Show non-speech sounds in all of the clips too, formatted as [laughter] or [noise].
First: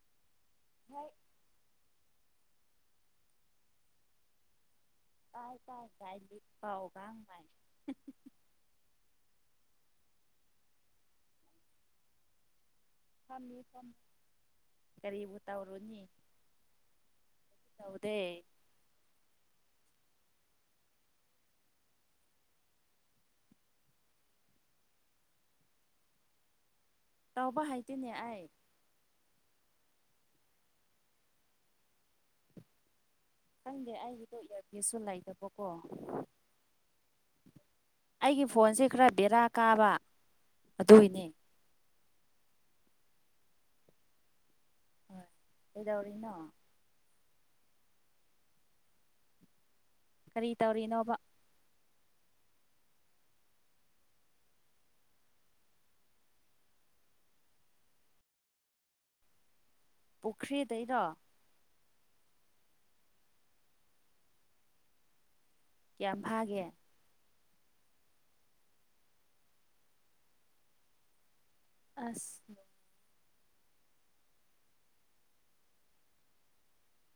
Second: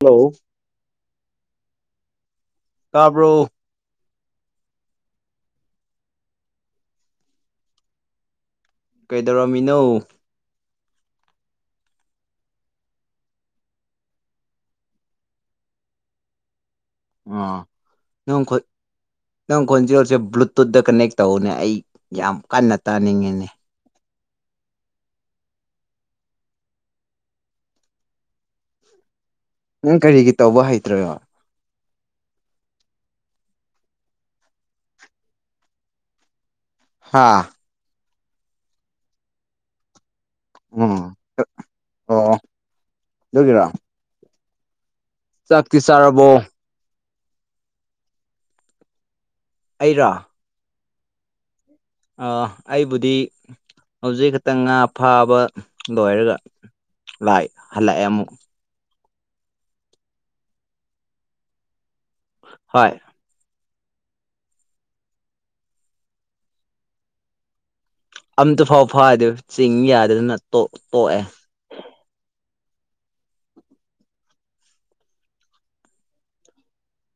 Hello ꯍꯣꯏ ꯇꯥꯕꯔꫭ ꯇꯥꯥꯏ ꯇꯥꯏ ꯇꯥꯏ ꯂꯤꯄꯥꯎꯒꯥꯡ ꯃꯥꯏ ꯀꯩꯗꯧꯔꯝꯃꯤꯅꯣ ꯐꯝꯃꯤ ꯐꯝꯃꯤ ꯀꯔꯤꯕꯨ ꯇꯧꯔꯨꯅꯤ ꯑꯥ ꯇꯧꯗꯦ ꯅꯪꯈꯨꯠ ꯅꯪ ꯈꯣꯟꯖꯦꯜꯁꯦ ꯕ꯭ꯂꯨꯇꯨꯠꯇ ꯀꯅꯦꯛ ꯇꯧꯅꯦ ꯑꯩ ꯌꯥꯝ ꯀꯟꯅ ꯇꯥꯅꯤꯡꯉꯅꯦ ꯇꯧꯕ ꯍꯩꯇꯦꯅꯦ ꯑꯩ ꯅꯪ ꯀꯔꯤꯒꯤ ꯇꯧꯕ ꯍꯩꯇ꯭ꯔꯕ ꯈꯪꯗꯦ ꯑꯩꯒꯤꯗꯣ ꯏꯌꯥꯔꯐꯤꯁꯁꯨ ꯂꯩꯇꯕꯀꯣ ꯍꯥꯥ ꯑꯩꯒꯤ ꯐꯣꯟꯁꯦ ꯈꯔ ꯕꯦꯔꯥ ꯀꯥꯕ ꯎꯝ ꯑꯗꯨꯒꯤꯅ‌ꯦ ꯑꯣ ꯑꯗꯨꯒꯤꯔꯣ ꯆꯥꯛꯇꯤ ꯆꯥꯔꯕꯣ꯫ ꯀꯩꯗꯧꯔꯤꯅꯣ ꯑꯩꯔꯣ꯫ ꯀꯔꯤ ꯇꯧꯔꯤꯅꯣꯕ꯫ ꯑꯥ ꯑꯩꯕꯨꯗꯤ ꯍꯧꯖꯤꯛ ꯈꯛꯇꯪ ꯉꯥ ꯐꯥꯕ ꯂꯣꯏꯔꯒ꯫ ꯂꯥꯛꯏ ꯍꯜꯂꯛꯑꯦ ꯑꯃꯨꯛ꯫ ꯄꯨꯈ꯭ꯔꯤꯗꯩꯔꯣ꯫ ꯍꯣꯏ꯫ ꯀꯌꯥꯝ ꯐꯥꯒꯦ꯫ ꯑꯝꯇ ꯐꯥꯎ ꯐꯥꯗꯦ ꯆꯤꯡ ꯌꯥꯗꯗꯅ ꯇꯣꯛ ꯇꯣꯛꯑꯦ꯫ ꯑꯁ꯫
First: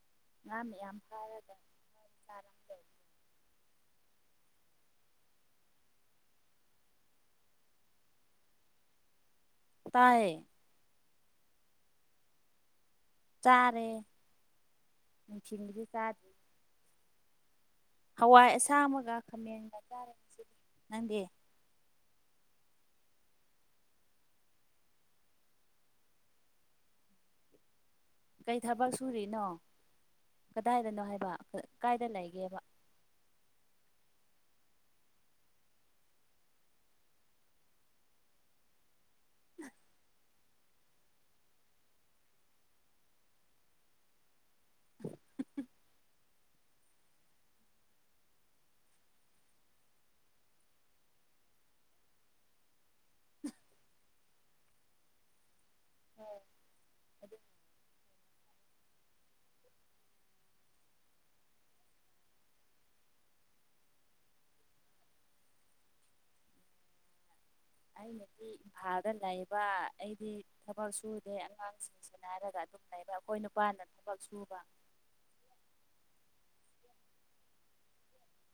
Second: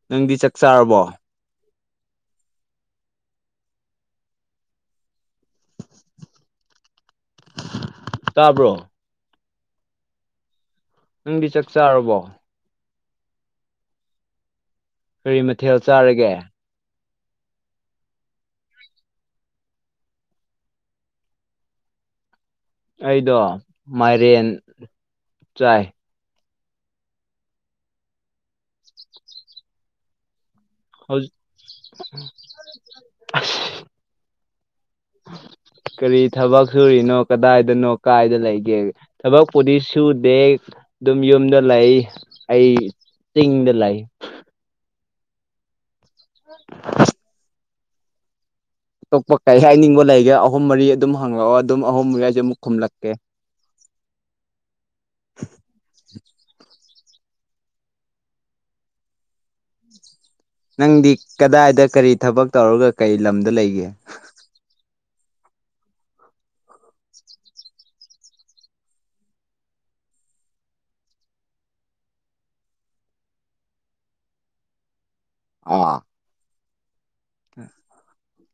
ꯅꯪꯗꯤ ꯆꯥꯛ ꯆꯥꯔꯕꯣ꯫ ꯆꯥꯅꯤꯡꯗꯦ꯫ ꯇꯥꯕ꯭ꯔꯣ꯫ ꯇꯥꯏꯌꯦ꯫ ꯅꯪꯗꯤ ꯆꯥꯛ ꯆꯥꯔꯕꯣ꯫ ꯆꯥꯔꯦ ꯀꯔꯤ ꯃꯊꯦꯜ ꯅꯨꯡꯊꯤꯟꯒꯤꯗꯤ ꯆꯥ__ ꯆꯥꯔꯒꯦ ꯍꯋꯥꯏ ꯑꯁꯥꯡꯕꯒ ꯈꯥꯃꯦꯟꯒ ꯆꯥꯔꯦ ꯉꯥꯁꯤꯗꯤ ꯅꯪꯗꯤ꯫ ꯑꯩꯗꯣ ꯃꯥꯏꯔꯦꯟ ꯆꯥꯏ꯫ ꯀꯩ ꯊꯕꯛ ꯁꯨꯔꯤꯅꯣ ꯀꯗꯥꯏꯗꯅꯣ ꯍꯥꯏꯕ ꯍꯧꯖꯤꯛ ꯀꯥꯏꯗ ꯂꯩꯒꯦꯕ꯫ ꯀꯔꯤ ꯊꯕꯛ ꯁꯨꯔꯤꯅꯣ ꯀꯗꯥꯏꯗꯅꯣ ꯀꯥꯏꯗ ꯂꯩꯒꯦ꯫ ꯊꯕꯛꯄꯨꯗꯤ ꯁꯨꯗꯦ꯫ ꯑꯗꯨꯝ ꯌꯨꯝꯗ ꯂꯩ ꯑꯩ ꯆꯤꯡꯗ ꯂꯩ꯫ [unintelligible] [unintelligible] ꯑꯇꯣꯞꯄ ꯀꯔꯤ ꯍꯥꯏꯅꯤꯡꯕ ꯂꯩꯒꯦ ꯑꯍꯨꯝ ꯃꯔꯤ ꯑꯗꯨꯝ ꯍꯪꯪꯂꯛꯑꯣ ꯑꯗꯨꯝ ꯑꯍꯨꯝ ꯃꯔꯤ ꯍꯥꯏꯁꯨ ꯑꯃꯨꯛ ꯈꯨꯝꯂꯛꯀꯦ꯫ ꯑꯣ ꯑꯗꯨꯝ [unintelligible] ꯅꯪꯗꯤ ꯀꯗꯥꯏꯗ ꯀꯔꯤ ꯊꯕꯛ ꯇꯧꯔꯒ ꯀꯔꯤ ꯂꯝꯗ ꯂꯩꯒꯦ꯫ ꯑꯩꯅ ꯁꯤ ꯏꯝꯐꯥꯜꯗ ꯂꯩꯕ ꯑꯩꯗꯤ ꯊꯕꯛ ꯁꯨꯗꯦ ꯑꯉꯥꯡꯁꯤꯡꯁꯦ__ ꯁꯦꯟꯅꯔꯒ ꯑꯗꯨꯝ ꯂꯩꯕ ꯑꯩꯈꯣꯏ ꯅꯨꯄꯥꯅ ꯊꯕꯛ ꯁꯨꯕ꯫ ꯑꯣ꯫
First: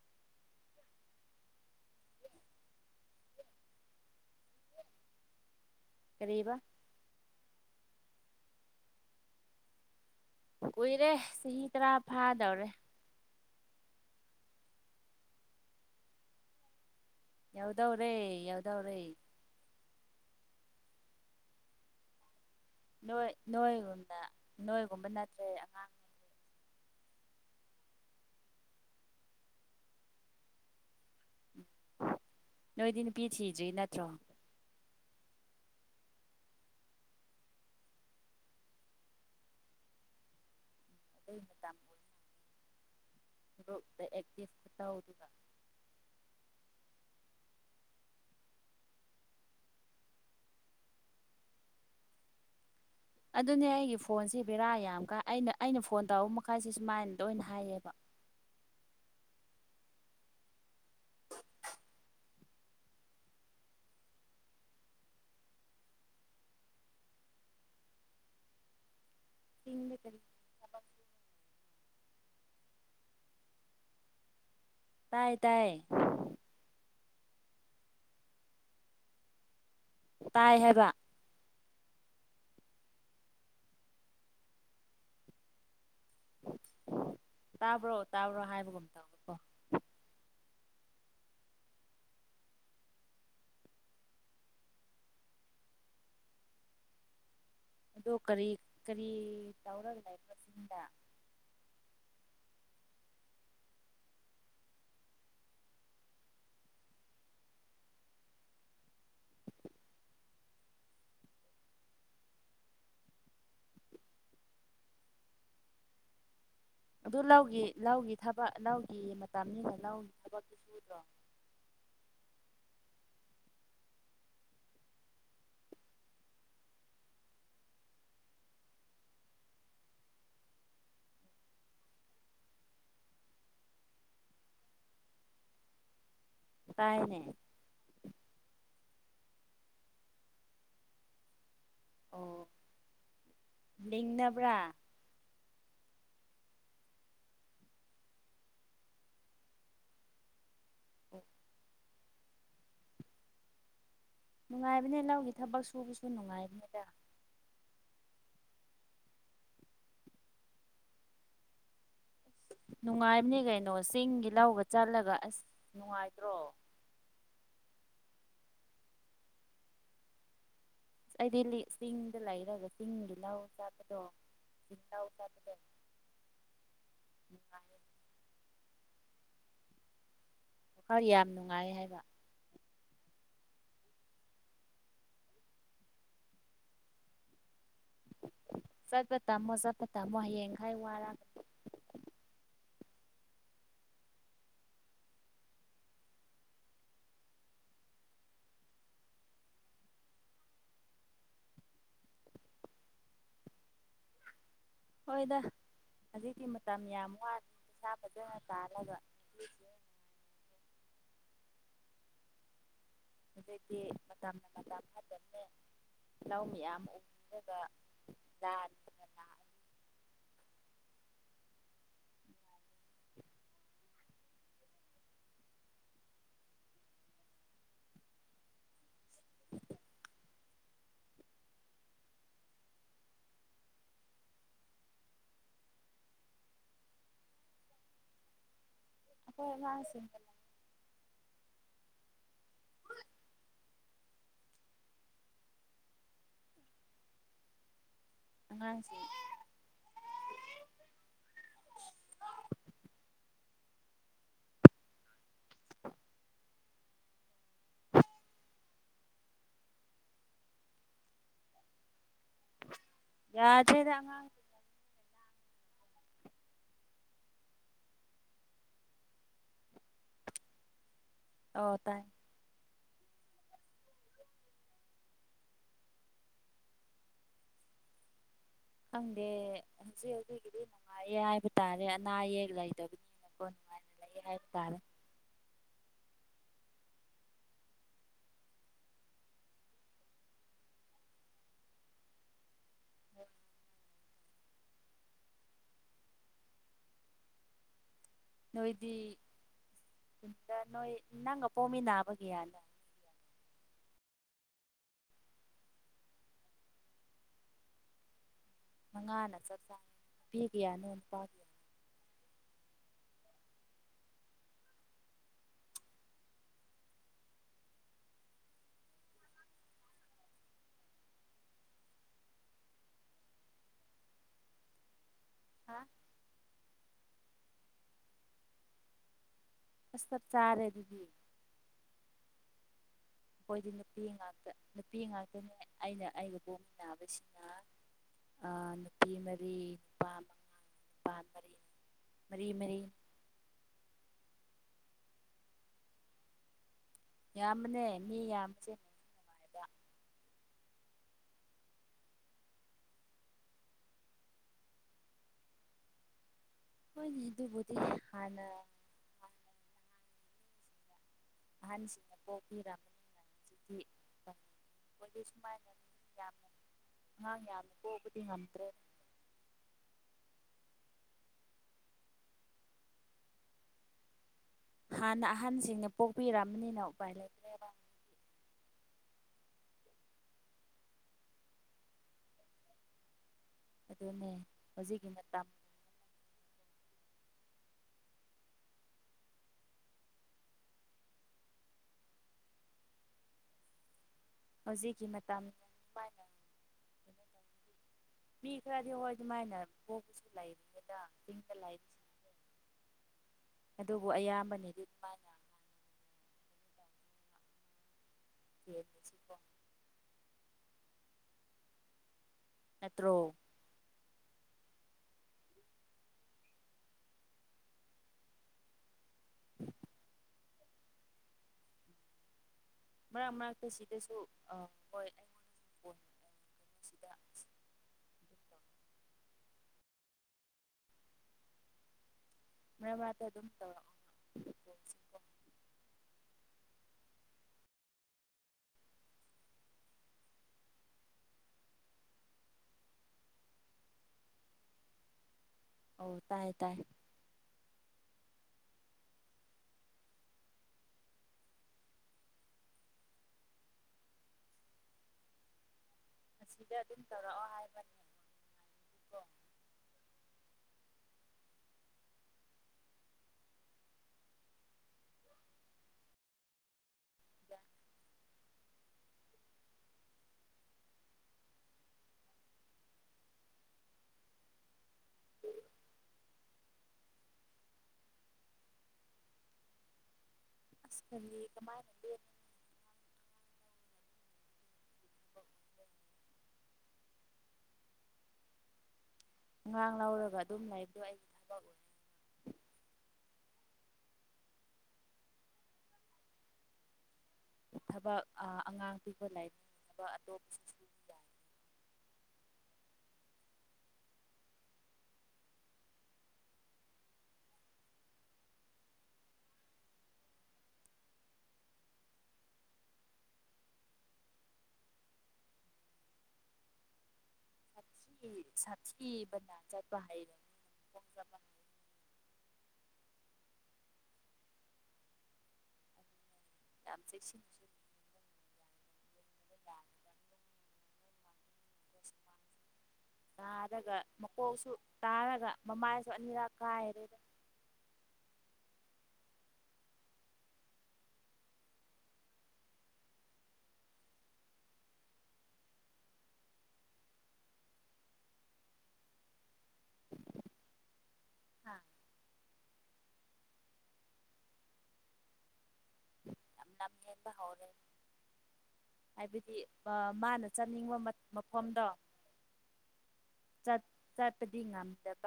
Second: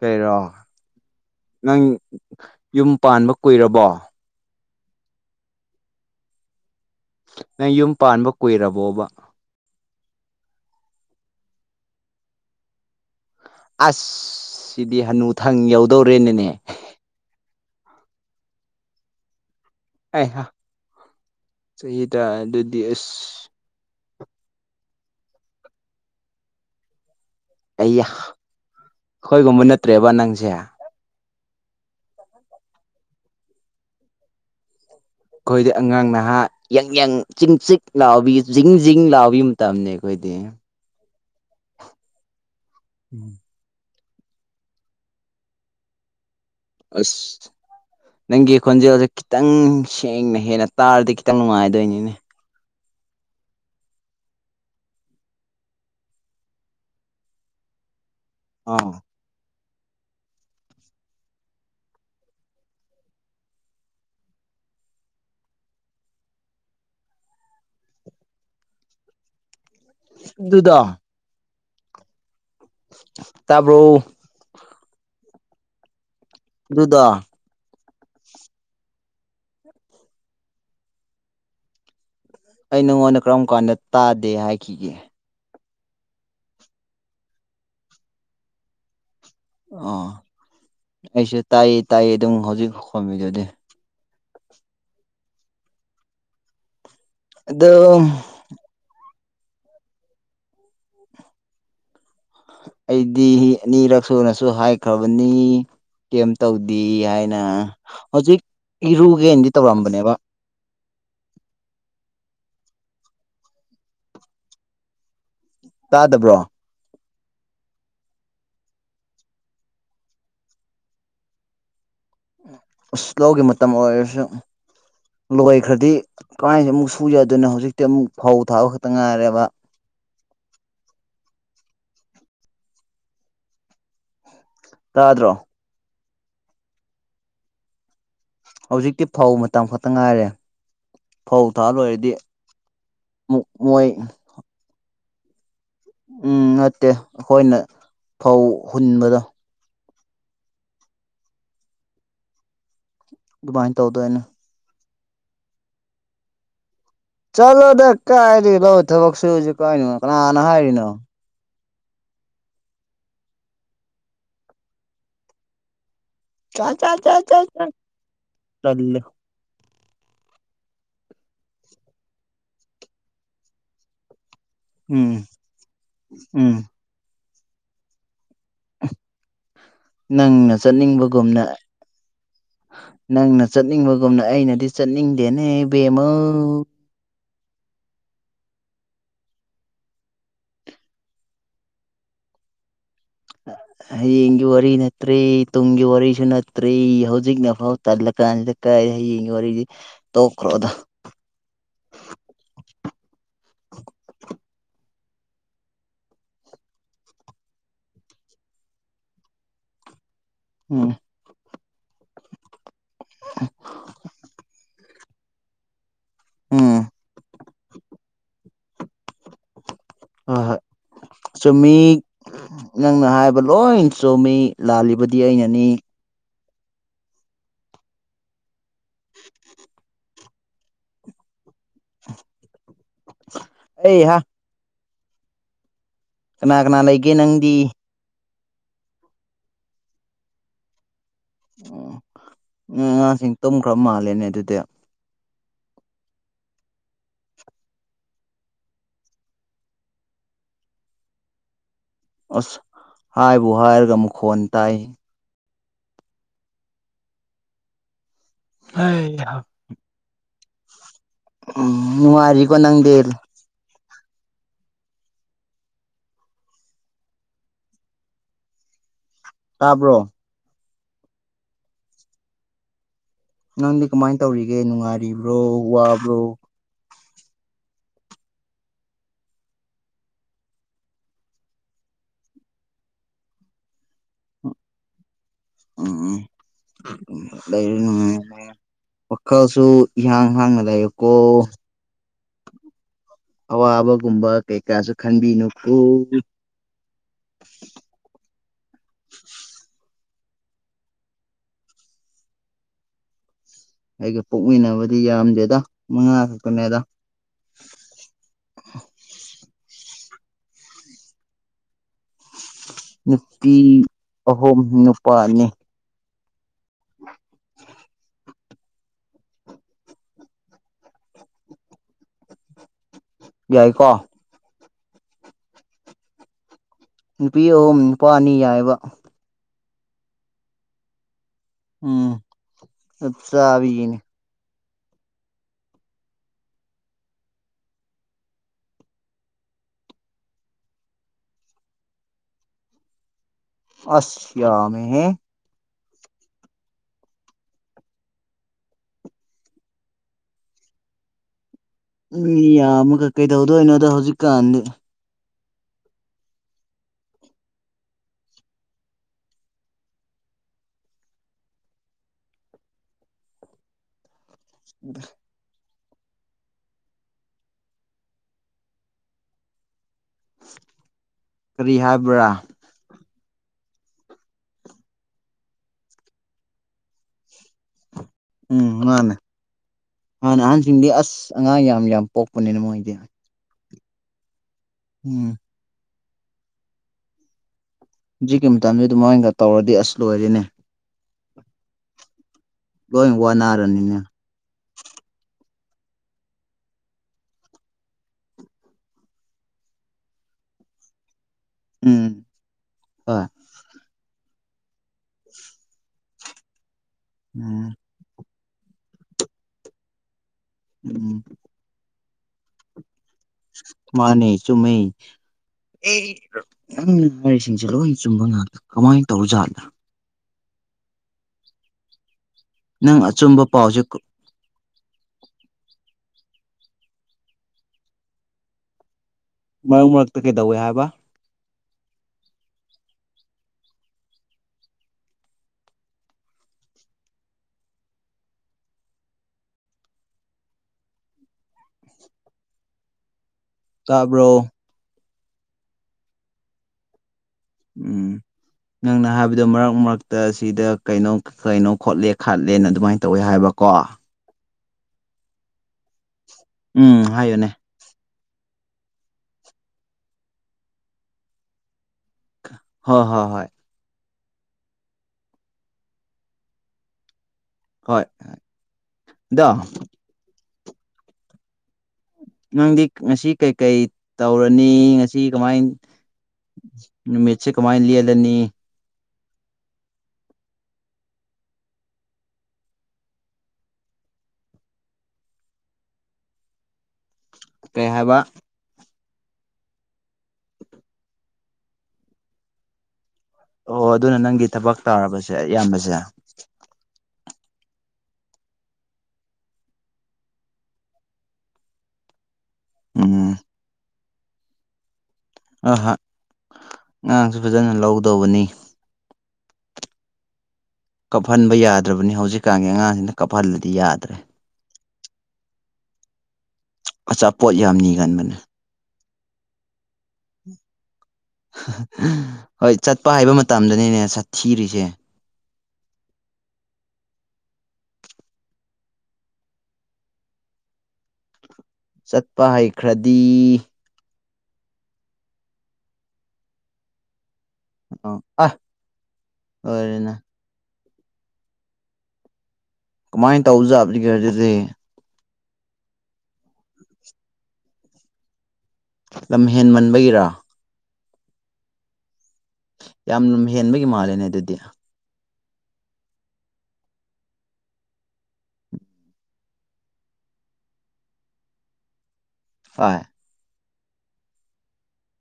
ꯑꯩꯔꯣ꯫ ꯅꯪ ꯌꯨꯝ ꯄꯥꯟꯕ ꯀꯨꯏꯔꯕꯣ꯫ ꯀꯔꯤꯕ꯫ ꯅꯪ ꯌꯨꯝ ꯄꯥꯟꯕ ꯀꯨꯏꯔꯕꯣꯕꯥ꯫ ꯀꯨꯏꯔꯦ ꯆꯥꯍꯤ ꯇꯔꯥ ꯐꯥꯗꯧꯔꯦ꯫ ꯑꯁ ꯁꯤꯗꯤ ꯍꯅꯨꯊꯪ ꯌꯎꯗꯧꯔꯦꯅꯦꯅꯦ꯫ ꯌꯧꯗꯧꯔꯦ ꯌꯧꯗꯧꯔꯦ꯫ ꯍꯩ ꯍꯥ ꯆꯍꯤ ꯇꯔ ꯑꯗꯨ___ ꯅꯣꯏ ꯅꯣꯏꯒꯨꯝꯅ ꯅꯣꯏꯒꯨꯝꯕ ꯅꯠꯇ꯭ꯔꯦ ꯑꯉꯥꯡ__ ꯑꯩꯌꯥ ꯑꯈꯣꯏꯒꯨꯝꯕ ꯅꯠꯇ꯭ꯔꯦꯕ ꯅꯪꯁꯦ ꯅꯣꯏꯗꯤ ꯅꯨꯄꯤ ꯊꯤꯗ꯭ꯔꯤ ꯅꯠꯇ꯭ꯔꯣ ꯑꯈꯣꯏꯗꯤ ꯑꯉꯥꯡ ꯅꯍꯥ ꯌꯪ ꯌꯪ ꯆꯤꯡ ꯆꯤꯛ ꯂꯥꯎꯕꯤ ꯖꯤꯡ ꯖꯤꯡ ꯂꯥꯎꯕꯤ ꯃꯇꯝꯅꯦ ꯑꯈꯣꯏꯗꯤ ꯍꯩ ꯃꯇꯥꯝ ꯎꯝ ꯐ꯭ꯔꯨꯞꯇ ꯑꯦꯛꯇꯤꯞ ꯈꯨꯇꯧꯗꯨꯒ ꯑꯁ ꯅꯪꯒꯤ ꯈꯣꯟꯖꯦꯜꯁꯦ ꯈꯤꯇꯪ ꯁꯦꯡꯅ ꯍꯦꯟꯅ ꯇꯥꯔꯗꯤ ꯈꯤꯇꯪ ꯅꯨꯡꯉꯥꯏꯗꯣꯏꯅꯤꯅꯦ ꯑꯗꯨꯅꯦ ꯑꯩꯒꯤ ꯐꯣꯟꯁꯦ ꯕꯦꯔꯥ ꯌꯥꯝ ꯀꯥꯏ ꯑꯩꯅ ꯑꯩꯅ ꯐꯣꯟ ꯇꯧꯕ ꯃꯈꯩꯁꯦ ꯁꯨꯨꯃꯥꯏꯅ ꯗꯣꯏꯅ ꯍꯥꯏꯌꯦꯕ ꯑꯣ ꯇꯤꯟꯒ ꯇꯔꯤ ꯑꯗꯨꯗꯣ ꯇꯥꯕ꯭ꯔꯣ ꯇꯥꯏꯌꯦ ꯇꯥꯏ ꯑꯗꯨꯗꯣ ꯇꯥꯏ ꯍꯥꯏꯕ ꯑꯩ ꯅꯪꯉꯣꯟꯗ ꯀꯔꯝ ꯀꯥꯟꯗ ꯇꯥꯗꯦ ꯍꯥꯏꯈꯤꯒꯦ ꯇꯥꯕ꯭ꯔꯣ ꯇꯥꯕ꯭ꯔꯣ ꯍꯥꯏꯕꯒꯨꯝ ꯇꯧ ꯑ ꯑꯩꯁꯨ ꯇꯥꯏꯌꯦ ꯇꯥꯏꯌꯦ ꯑꯗꯨꯝ ꯍꯧꯖꯤꯛ ꯈꯨꯝꯃꯤꯗꯨꯗꯤ ꯑꯗꯣ ꯀꯔꯤ ꯀꯔꯤ ꯇꯧꯔꯒ ꯂꯩ ꯃꯆꯤꯡꯗ ꯑꯩꯗꯤ ꯑꯅꯤꯔꯛ ꯁꯨꯅꯁꯨ ꯍꯥꯏꯈ꯭ꯔꯕꯅꯤ ꯀꯩꯝ ꯇꯧꯗꯦ ꯍꯥꯏꯅ ꯍꯧꯖꯤꯛ ꯏꯔꯨꯒꯦꯅꯗꯤ ꯇꯧꯔꯝꯕꯅꯦꯕ [inaudible] ꯇꯥꯗꯕ꯭ꯔꯣ ꯑꯗꯨ ꯂꯧꯒꯤ ꯂꯧꯒꯤ ꯊꯕꯛ ꯂꯧꯒꯤ ꯃꯇꯝꯅꯤꯅ ꯂꯧꯒꯤ ꯊꯕꯛꯇꯤ ꯁꯨꯗ꯭ꯔꯣ ꯑꯁ ꯂꯧꯒꯤ ꯃꯇꯝ ꯑꯣꯏꯔꯁꯨ ꯂꯣꯏꯈ꯭ꯔꯗꯤ ꯀꯃꯥꯏꯅ ꯑꯃꯨꯛ ꯁꯨ ꯌꯥꯗꯣꯏꯅꯣ ꯍꯧꯖꯤꯛꯇꯤ ꯑꯃꯨꯛ ꯐꯧ ꯊꯥꯕ ꯈꯛꯇ ꯉꯥꯏꯔꯦꯕ ꯇꯥꯗ꯭ꯔꯣ ꯇꯥꯏꯅꯦ ꯍꯧꯖꯤꯛꯇꯤ ꯐꯧ ꯃꯇꯝ ꯈꯛꯇ ꯉꯥꯏꯔꯦ ꯐꯧ ꯊꯥꯕ ꯂꯣꯏꯔꯗꯤ ꯑꯣ ꯃꯨꯛ ꯃꯣꯏ ꯕ꯭ꯔꯥ ꯎꯝ ꯅꯠꯇꯦ ꯑꯈꯣꯏꯅ ꯐꯧ ꯍꯨꯟꯕꯗꯣ ꯑꯣ ꯑꯗꯨꯃꯥꯏꯅ ꯇꯧꯗꯣꯏꯅ ꯅꯨꯡꯉꯥꯏꯕꯅꯦ ꯂꯧꯒꯤ ꯊꯕꯛ ꯁꯨꯕꯁꯨ ꯅꯨꯡꯉꯥꯏꯕꯅꯦꯗ ꯆꯂꯣꯗ ꯀꯥꯏꯗꯤ ꯂꯧ ꯊꯕꯛ ꯁꯨꯖꯤ ꯀꯥꯏꯅꯣ ꯀꯅꯥꯅ ꯍꯥꯏꯔꯤꯅꯣ ꯅꯨꯡꯉꯥꯏꯕꯅꯤ ꯀꯩꯅꯣ ꯆꯤꯡꯒꯤ ꯂꯧꯒ ꯆꯠꯂꯒ ꯑꯁ ꯅꯨꯡꯉꯥꯏꯇ꯭ꯔꯣ ꯑꯆ ꯆ ꯆ ꯆ ꯇꯠꯂꯦ ꯑꯁ ꯑꯩꯗꯤ ꯂꯤ ꯆꯤꯡꯗ ꯂꯩꯔꯒ ꯆꯤꯡ ꯂꯥꯎ ꯆꯥꯄꯗꯣ ꯆꯤꯡꯂꯧ ꯎꯝ ꯆꯥꯄꯗꯣ ꯎꯝ ꯎꯝ ꯑꯥꯏ ꯅꯪꯅ ꯋꯥꯈꯜ ꯌꯥꯝ ꯆꯠꯅꯤꯡꯕꯒꯨꯝꯅ ꯅꯨꯡꯉꯥꯏ ꯍꯥꯏꯕ ꯅꯪꯅ ꯆꯠꯅꯤꯡꯕꯒꯨꯝꯅ ꯑꯩꯅꯗꯤ ꯆꯠꯅꯤꯡꯗꯦꯅꯦ ꯏꯕꯦꯝꯃꯧ ꯆꯠꯄ ꯇꯝꯃꯣ ꯆꯠꯄ ꯇꯝꯃꯣ ꯍꯌꯦꯡꯈꯥꯏ ꯋꯥꯔꯥ꯫ [inaudible] ꯍꯌꯦꯡꯒꯤ ꯋꯥꯔꯤ ꯅꯠꯇ꯭ꯔꯦ ꯇꯨꯡꯒꯤ ꯋꯥꯔꯤꯁꯨ ꯅꯠꯇ꯭ꯔꯦ ꯍꯧꯖꯤꯛꯅꯐꯥꯎ ꯇꯜꯂ ꯀꯥꯟꯁꯤꯗ ꯀꯥꯏꯗꯒꯤ ꯍꯌꯦꯡꯒꯤ ꯋꯥꯔꯤꯗꯤ ꯇꯣꯛꯈ꯭ꯔꯣꯗ꯫ ꯍꯣꯏꯗ ꯍꯧꯖꯤꯛꯇꯤ ꯃꯇꯝ ꯌꯥꯝ ꯋꯥꯠꯂꯤ ꯄꯩꯁꯥ ꯐꯖꯅ ꯇꯥꯜꯂꯒ꯫ ꯅꯨꯄꯤꯁꯤꯡ ꯎꯝ꯫ ꯍꯧꯖꯤꯛꯇꯤ ꯃꯇꯝ ꯃꯇꯝꯒ ꯐꯥꯠꯇꯕ ꯂꯧ ꯎꯝ ꯃꯌꯥꯝ ꯎꯕꯤꯔꯒ ꯄꯂꯥꯟ ꯍꯣꯏ ꯍꯣꯏ ꯆꯨꯝꯃꯤ꯫ ꯅꯪꯅ ꯍꯥꯏꯕ ꯂꯣꯏ ꯆꯨꯝꯃꯤ ꯂꯥꯜꯂꯤꯕꯗꯤ ꯑꯩꯅꯅꯤ꯫ [unintelligible] ꯑꯩꯍꯥ꯫ ꯀꯅꯥ ꯀꯅꯥ ꯂꯩꯒꯦ ꯅꯪꯗꯤ? ꯑꯈꯣꯏ ꯑꯉꯥꯡꯁꯤꯡꯒ꯫ ꯑꯣ ꯎꯝ ꯑꯉꯥꯡꯁꯤꯡ ꯇꯨꯝꯈ꯭ꯔ ꯃꯥꯜꯂꯦꯅꯦ ꯑꯗꯨꯗꯤ꯫ ꯑꯉꯥꯡꯁꯤꯡ ꯑꯁ ꯍꯥꯏꯕꯨ ꯍꯥꯏꯔꯒ ꯃꯈꯣꯟ ꯇꯥꯏꯌꯦ꯫ [inaudible] [inaudible] ꯍꯩꯍꯥ꯫ ꯎꯝ ꯅꯨꯡꯉꯥꯢꯔꯤꯀꯣ ꯅꯪꯗꯤ? ꯌꯥꯗ꯭ꯔꯦꯗ ꯑꯉꯥꯡ ꯇꯥꯕ꯭ꯔꯣ꯫ ꯑꯣ ꯇꯥꯏ꯫ ꯅꯪꯗꯤ ꯀꯃꯥꯏꯟ ꯇꯧꯔꯤꯒꯦ ꯅꯨꯡꯉꯥꯏꯔꯤꯕ꯭ꯔꯣ ꯋꯥꯕ꯭ꯔꯣ꯫ ꯈꯪꯗꯦ ꯍꯧꯖꯤꯛ ꯍꯧꯖꯤꯛꯀꯤꯗꯤ ꯅꯨꯡꯉꯥꯏꯌꯦ ꯍꯥꯏꯕ ꯇꯥꯔꯦ ꯑꯅꯥ ꯑꯌꯦꯛ ꯂꯩꯇꯗꯨ꯫ ꯃꯀꯣꯟ ꯅꯨꯡꯉꯥꯢꯅ ꯂꯩꯑꯦ ꯍꯥꯏꯕ ꯇꯥꯔꯦ꯫ ꯎꯝ꯫ ꯎꯝ ꯂꯩꯌꯨ ꯅꯨꯡꯉꯥꯢꯅ ꯋꯥꯈꯜꯁꯨ ꯏꯍꯥꯡ ꯍꯥꯡꯅ ꯂꯩꯌꯨꯀꯣ꯫ [unintelligible] ꯑꯋꯥꯕꯒꯨꯝꯕ ꯀꯩ ꯀꯥꯁꯨ ꯈꯟꯕꯤꯅꯨꯀꯣ꯫ ꯅꯣꯏꯗꯤ ꯅꯣꯏ [inaudible] ꯅꯪꯒ ꯄꯣꯝꯃꯤꯟꯅꯕꯒꯤꯔꯥꯅꯦ꯫ ꯑꯩꯒ ꯄꯣꯛꯃꯤꯟꯅꯕꯗꯤ ꯌꯥꯝꯗꯦꯗ ꯃꯉꯥ ꯈꯛꯇꯅꯦꯗ꯫ ꯃꯉꯥꯅ ꯆꯞ ꯆꯥꯢ ꯅꯨꯄꯤ ꯀꯌꯥꯅꯣ ꯅꯨꯄꯥ ꯅꯨꯄꯤ ꯑꯍꯨꯝ ꯅꯨꯄꯥ ꯑꯅꯤ꯫ ꯌꯥꯏꯀꯣ꯫ ꯍꯥ꯫ ꯅꯨꯄꯤ ꯑꯍꯨꯝ ꯅꯨꯄꯥ ꯑꯅꯤ ꯌꯥꯏꯕ꯫ ꯑꯁ ꯆꯞ ꯆꯥꯔꯦ ꯑꯗꯨꯗꯤ꯫ ꯎꯝ ꯆꯞꯆꯥꯕꯤꯒꯤꯅꯤ꯫ ꯀꯤꯡꯉꯥꯛꯇ꯫ ꯅꯨꯄꯤ ꯉꯥꯛꯇꯅꯦ ꯑꯩꯅ ꯑꯩꯒ ꯄꯣꯛꯃꯤꯟꯅꯕꯁꯤꯅ ꯑꯥ ꯅꯨꯄꯤ ꯃꯔꯤ ꯅꯨꯄꯥ ꯑꯃꯒ ꯅꯨꯄꯥ ꯃꯔꯤ ꯃꯔꯤ ꯃꯔꯤ꯫ ꯑꯁ ꯌꯥꯝꯃꯦꯍꯦ꯫ ꯌꯥꯝꯕꯅꯦ ꯃꯤ ꯌꯥꯝꯁꯦ ꯃꯤ ꯌꯥꯝꯃꯒ ꯀꯩꯗꯧꯗꯣꯏꯅꯣꯗ ꯍꯧꯖꯤꯛꯀꯥꯟꯗꯤ ꯍꯣꯏꯅꯦ ꯑꯗꯨꯕꯨꯗꯤ ꯍꯥꯟꯅ ꯑꯍꯟꯁꯤꯡꯅ ꯄꯣꯛꯄꯤꯔꯛ [unintelligible] ꯃꯣꯏꯗꯤ ꯁꯨꯃꯥꯏꯅ ꯌꯥꯝ ꯑꯉꯥꯡ ꯌꯥꯝ ꯄꯣꯛꯄꯗꯤ ꯉꯝꯗ꯭ꯔꯦ ꯀꯔꯤ ꯍꯥꯏꯕ꯭ꯔꯥ ꯍꯥꯟꯅ ꯑꯍꯟꯁꯤꯡꯅ ꯄꯣꯛꯄꯤꯔꯝꯕꯅꯤꯅ ꯎꯄꯥꯏ ꯂꯩ ꯎꯝ ꯃꯟꯅꯦ ꯍꯥꯟꯅ ꯑꯍꯟꯁꯤꯡꯗꯤ ꯑꯁ ꯑꯉꯥꯡ ꯌꯥꯝ ꯌꯥꯝ ꯄꯣꯛꯄꯅꯦꯅ ꯃꯣꯏꯗꯤ ꯑꯗꯨꯅꯦ ꯍꯧꯖꯤꯛꯀꯤ ꯎꯝ ꯃꯇꯝ ꯍꯧꯖꯤꯛꯀꯤ ꯃꯇꯝꯗ ꯑꯗꯨ ꯃꯥꯢꯟꯒ ꯇꯧꯔꯗꯤ ꯑꯁ ꯂꯣꯏꯔꯦꯅꯦ ꯂꯣꯏ ꯋꯥꯅꯥꯔꯅꯤꯅꯦ ꯍꯧꯖꯤꯛꯀꯤ ꯃꯇꯝ ꯎꯄꯥꯢ ꯃꯤ ꯈꯔꯗꯤ ꯍꯣꯏ ꯑꯗꯨꯃꯥꯏꯅ ꯄꯣꯛꯄꯁꯨ ꯂꯩꯕꯅꯤꯗ ꯆꯤꯡꯗ ꯂꯩ ꯎꯝ ꯍꯣꯏ ꯑꯗꯨꯕꯨ ꯑꯌꯥꯝꯕꯅꯗꯤ ꯗꯨꯃꯥꯏꯅ ꯎꯝ ꯑꯦꯞ ꯁꯦꯀꯣ ꯎꯝ ꯅꯠꯇ꯭ꯔꯣ ꯃꯥꯟꯅꯦ ꯆꯨꯝꯃꯦ ꯑꯦ ꯅꯪꯅ ꯉꯥꯔꯤꯁꯤꯡꯁꯦ ꯂꯣꯏꯅ ꯆꯨꯝꯕ ꯉꯥꯛꯇ ꯀꯃꯥꯏ ꯇꯧꯔꯤ ꯖꯥꯠꯅꯣ ꯅꯪ ꯃꯔꯛ ꯑꯆꯨꯝꯕ ꯃꯔꯛꯇ ꯄꯥꯎꯁꯦ ꯁꯤꯗꯁꯨ ꯑꯥ ꯍꯣꯏ ꯑꯩꯉꯣꯟꯗꯒꯤ ꯄꯣꯠ ꯁꯤꯗ ꯁꯤ ꯃꯔꯛ ꯃꯔꯛꯇ ꯀꯩꯗꯧꯋꯦ ꯍꯥꯏꯕ ꯃꯔꯛ ꯃꯔꯛꯇꯥ ꯑꯗꯨꯝ ꯇꯧꯔꯛꯑꯣ ꯀꯣꯜꯁꯦꯀꯣ ꯇꯥꯕ꯭ꯔꯣ ꯑꯎ ꯇꯥꯏꯌꯦ ꯇꯥꯏꯌꯦ ꯎꯝ ꯅꯪꯅ ꯍꯥꯏꯕꯗꯣ ꯃꯔꯛ ꯃꯔꯛꯇ ꯑꯁꯤꯗ ꯀꯩꯅꯣ ꯀꯩꯅꯣ ꯈꯣꯠꯂꯦ ꯈꯥꯠꯂꯦꯅ ꯑꯗꯨꯃꯥꯏꯅ ꯇꯧꯋꯦ ꯍꯥꯏꯕꯀꯣ ꯑꯁꯤꯗ ꯑꯗꯨꯝ ꯎꯝ ꯇꯧꯔꯛꯑꯣ ꯍꯥꯏꯌꯨꯅꯦ ꯍꯥꯏꯕ ꯍꯣ ꯍꯣ ꯍꯣꯏ ꯌꯥ ꯍꯣꯏ ꯑꯗꯣ ꯅꯪꯗꯤ ꯉꯁꯤ ꯀꯩꯀꯩ ꯇꯧꯔꯅꯤ ꯉꯁꯤ ꯀꯃꯥꯏ ꯅꯨꯃꯤꯠꯆꯦ ꯀꯃꯥꯏ ꯂꯦꯜꯂꯅꯤ ꯑꯁ ꯀꯔꯤ ꯀꯃꯥꯏꯅ ꯂꯦꯜ ꯎꯝ ꯀꯩ ꯍꯥꯏꯕ ꯑꯉꯥꯡ ꯂꯧꯔꯒ ꯑꯗꯨꯝ ꯂꯩꯕꯗꯣ ꯑꯩꯗꯤ ꯊꯕꯛ ꯑꯣꯏ ꯑꯣ ꯑꯗꯨꯅ ꯅꯪꯒꯤ ꯊꯕꯛ ꯇꯥꯔꯕꯁꯦ ꯑꯌꯥꯝꯕꯁꯦ ꯊꯕꯛ ꯑꯉꯥꯡ ꯄꯤꯕ ꯂꯥꯏꯔꯤꯛ ꯕ ꯑꯇꯣꯞꯄꯁꯨ ꯁꯨꯕ ꯌꯥꯏ ꯎꯝ ꯑꯍ ꯑꯥꯉꯥꯡꯁꯨ ꯐꯖꯅ ꯂꯧꯗꯧꯕꯅꯤ ꯀꯞꯐꯟꯕ ꯌꯥꯗ꯭ꯔꯕꯅꯤ ꯍꯧꯖꯤꯛꯀꯥꯟꯒꯤ ꯑꯉꯥꯡꯁꯤꯡꯅ ꯀꯞꯐꯜꯂꯗꯤ ꯌꯥꯗ꯭ꯔꯦ ꯑꯆꯥꯄꯣꯠ ꯌꯥꯝ ꯅꯤꯒꯟꯕꯅꯦ ꯁꯥꯊꯤꯕ ꯅ ꯆꯠꯄ ꯍꯩꯏꯔꯦ ꯍꯣꯏ ꯆꯠꯄ ꯍꯥꯏꯕ ꯃꯇꯝꯗꯅꯤꯅꯦ ꯁꯥꯊꯤꯔꯤꯁꯦ ꯌꯥꯝ ꯆꯦꯁꯤꯟ [unintelligible] ꯆꯠꯄ ꯍꯩꯈ꯭ꯔꯗꯤ ꯇꯥꯔꯒ ꯃꯀꯣꯛꯁꯨ ꯇꯥꯔꯒ ꯃꯃꯥꯏꯁꯨ ꯑꯅꯤꯔꯛ ꯀꯥꯏꯔꯦꯗ ꯑ ꯑꯍ ꯑꯣꯏꯔꯦꯅ ꯀꯃꯥꯏꯅ ꯇꯧꯖꯥꯕꯒꯦ ꯑꯗꯨꯗꯤ ꯂꯝꯍꯦꯟ ꯃꯟꯕꯒꯤꯔꯥ ꯑꯥ ꯌꯥꯝ ꯂꯝꯍꯦꯟꯕꯒꯤ ꯃꯥꯜꯂꯦꯅꯦ ꯑꯗꯨꯗꯤ ꯌꯥꯝ ꯂꯝꯍꯦꯟꯕ ꯍꯧꯔꯦ ꯑꯗꯨꯗꯤ ꯃꯥꯅ ꯆꯠꯅꯤꯡꯕ ꯃꯐꯝꯗꯣ ꯍꯣꯏ ꯆꯠ ꯆꯠꯇꯗꯤ ꯉꯝꯗꯕ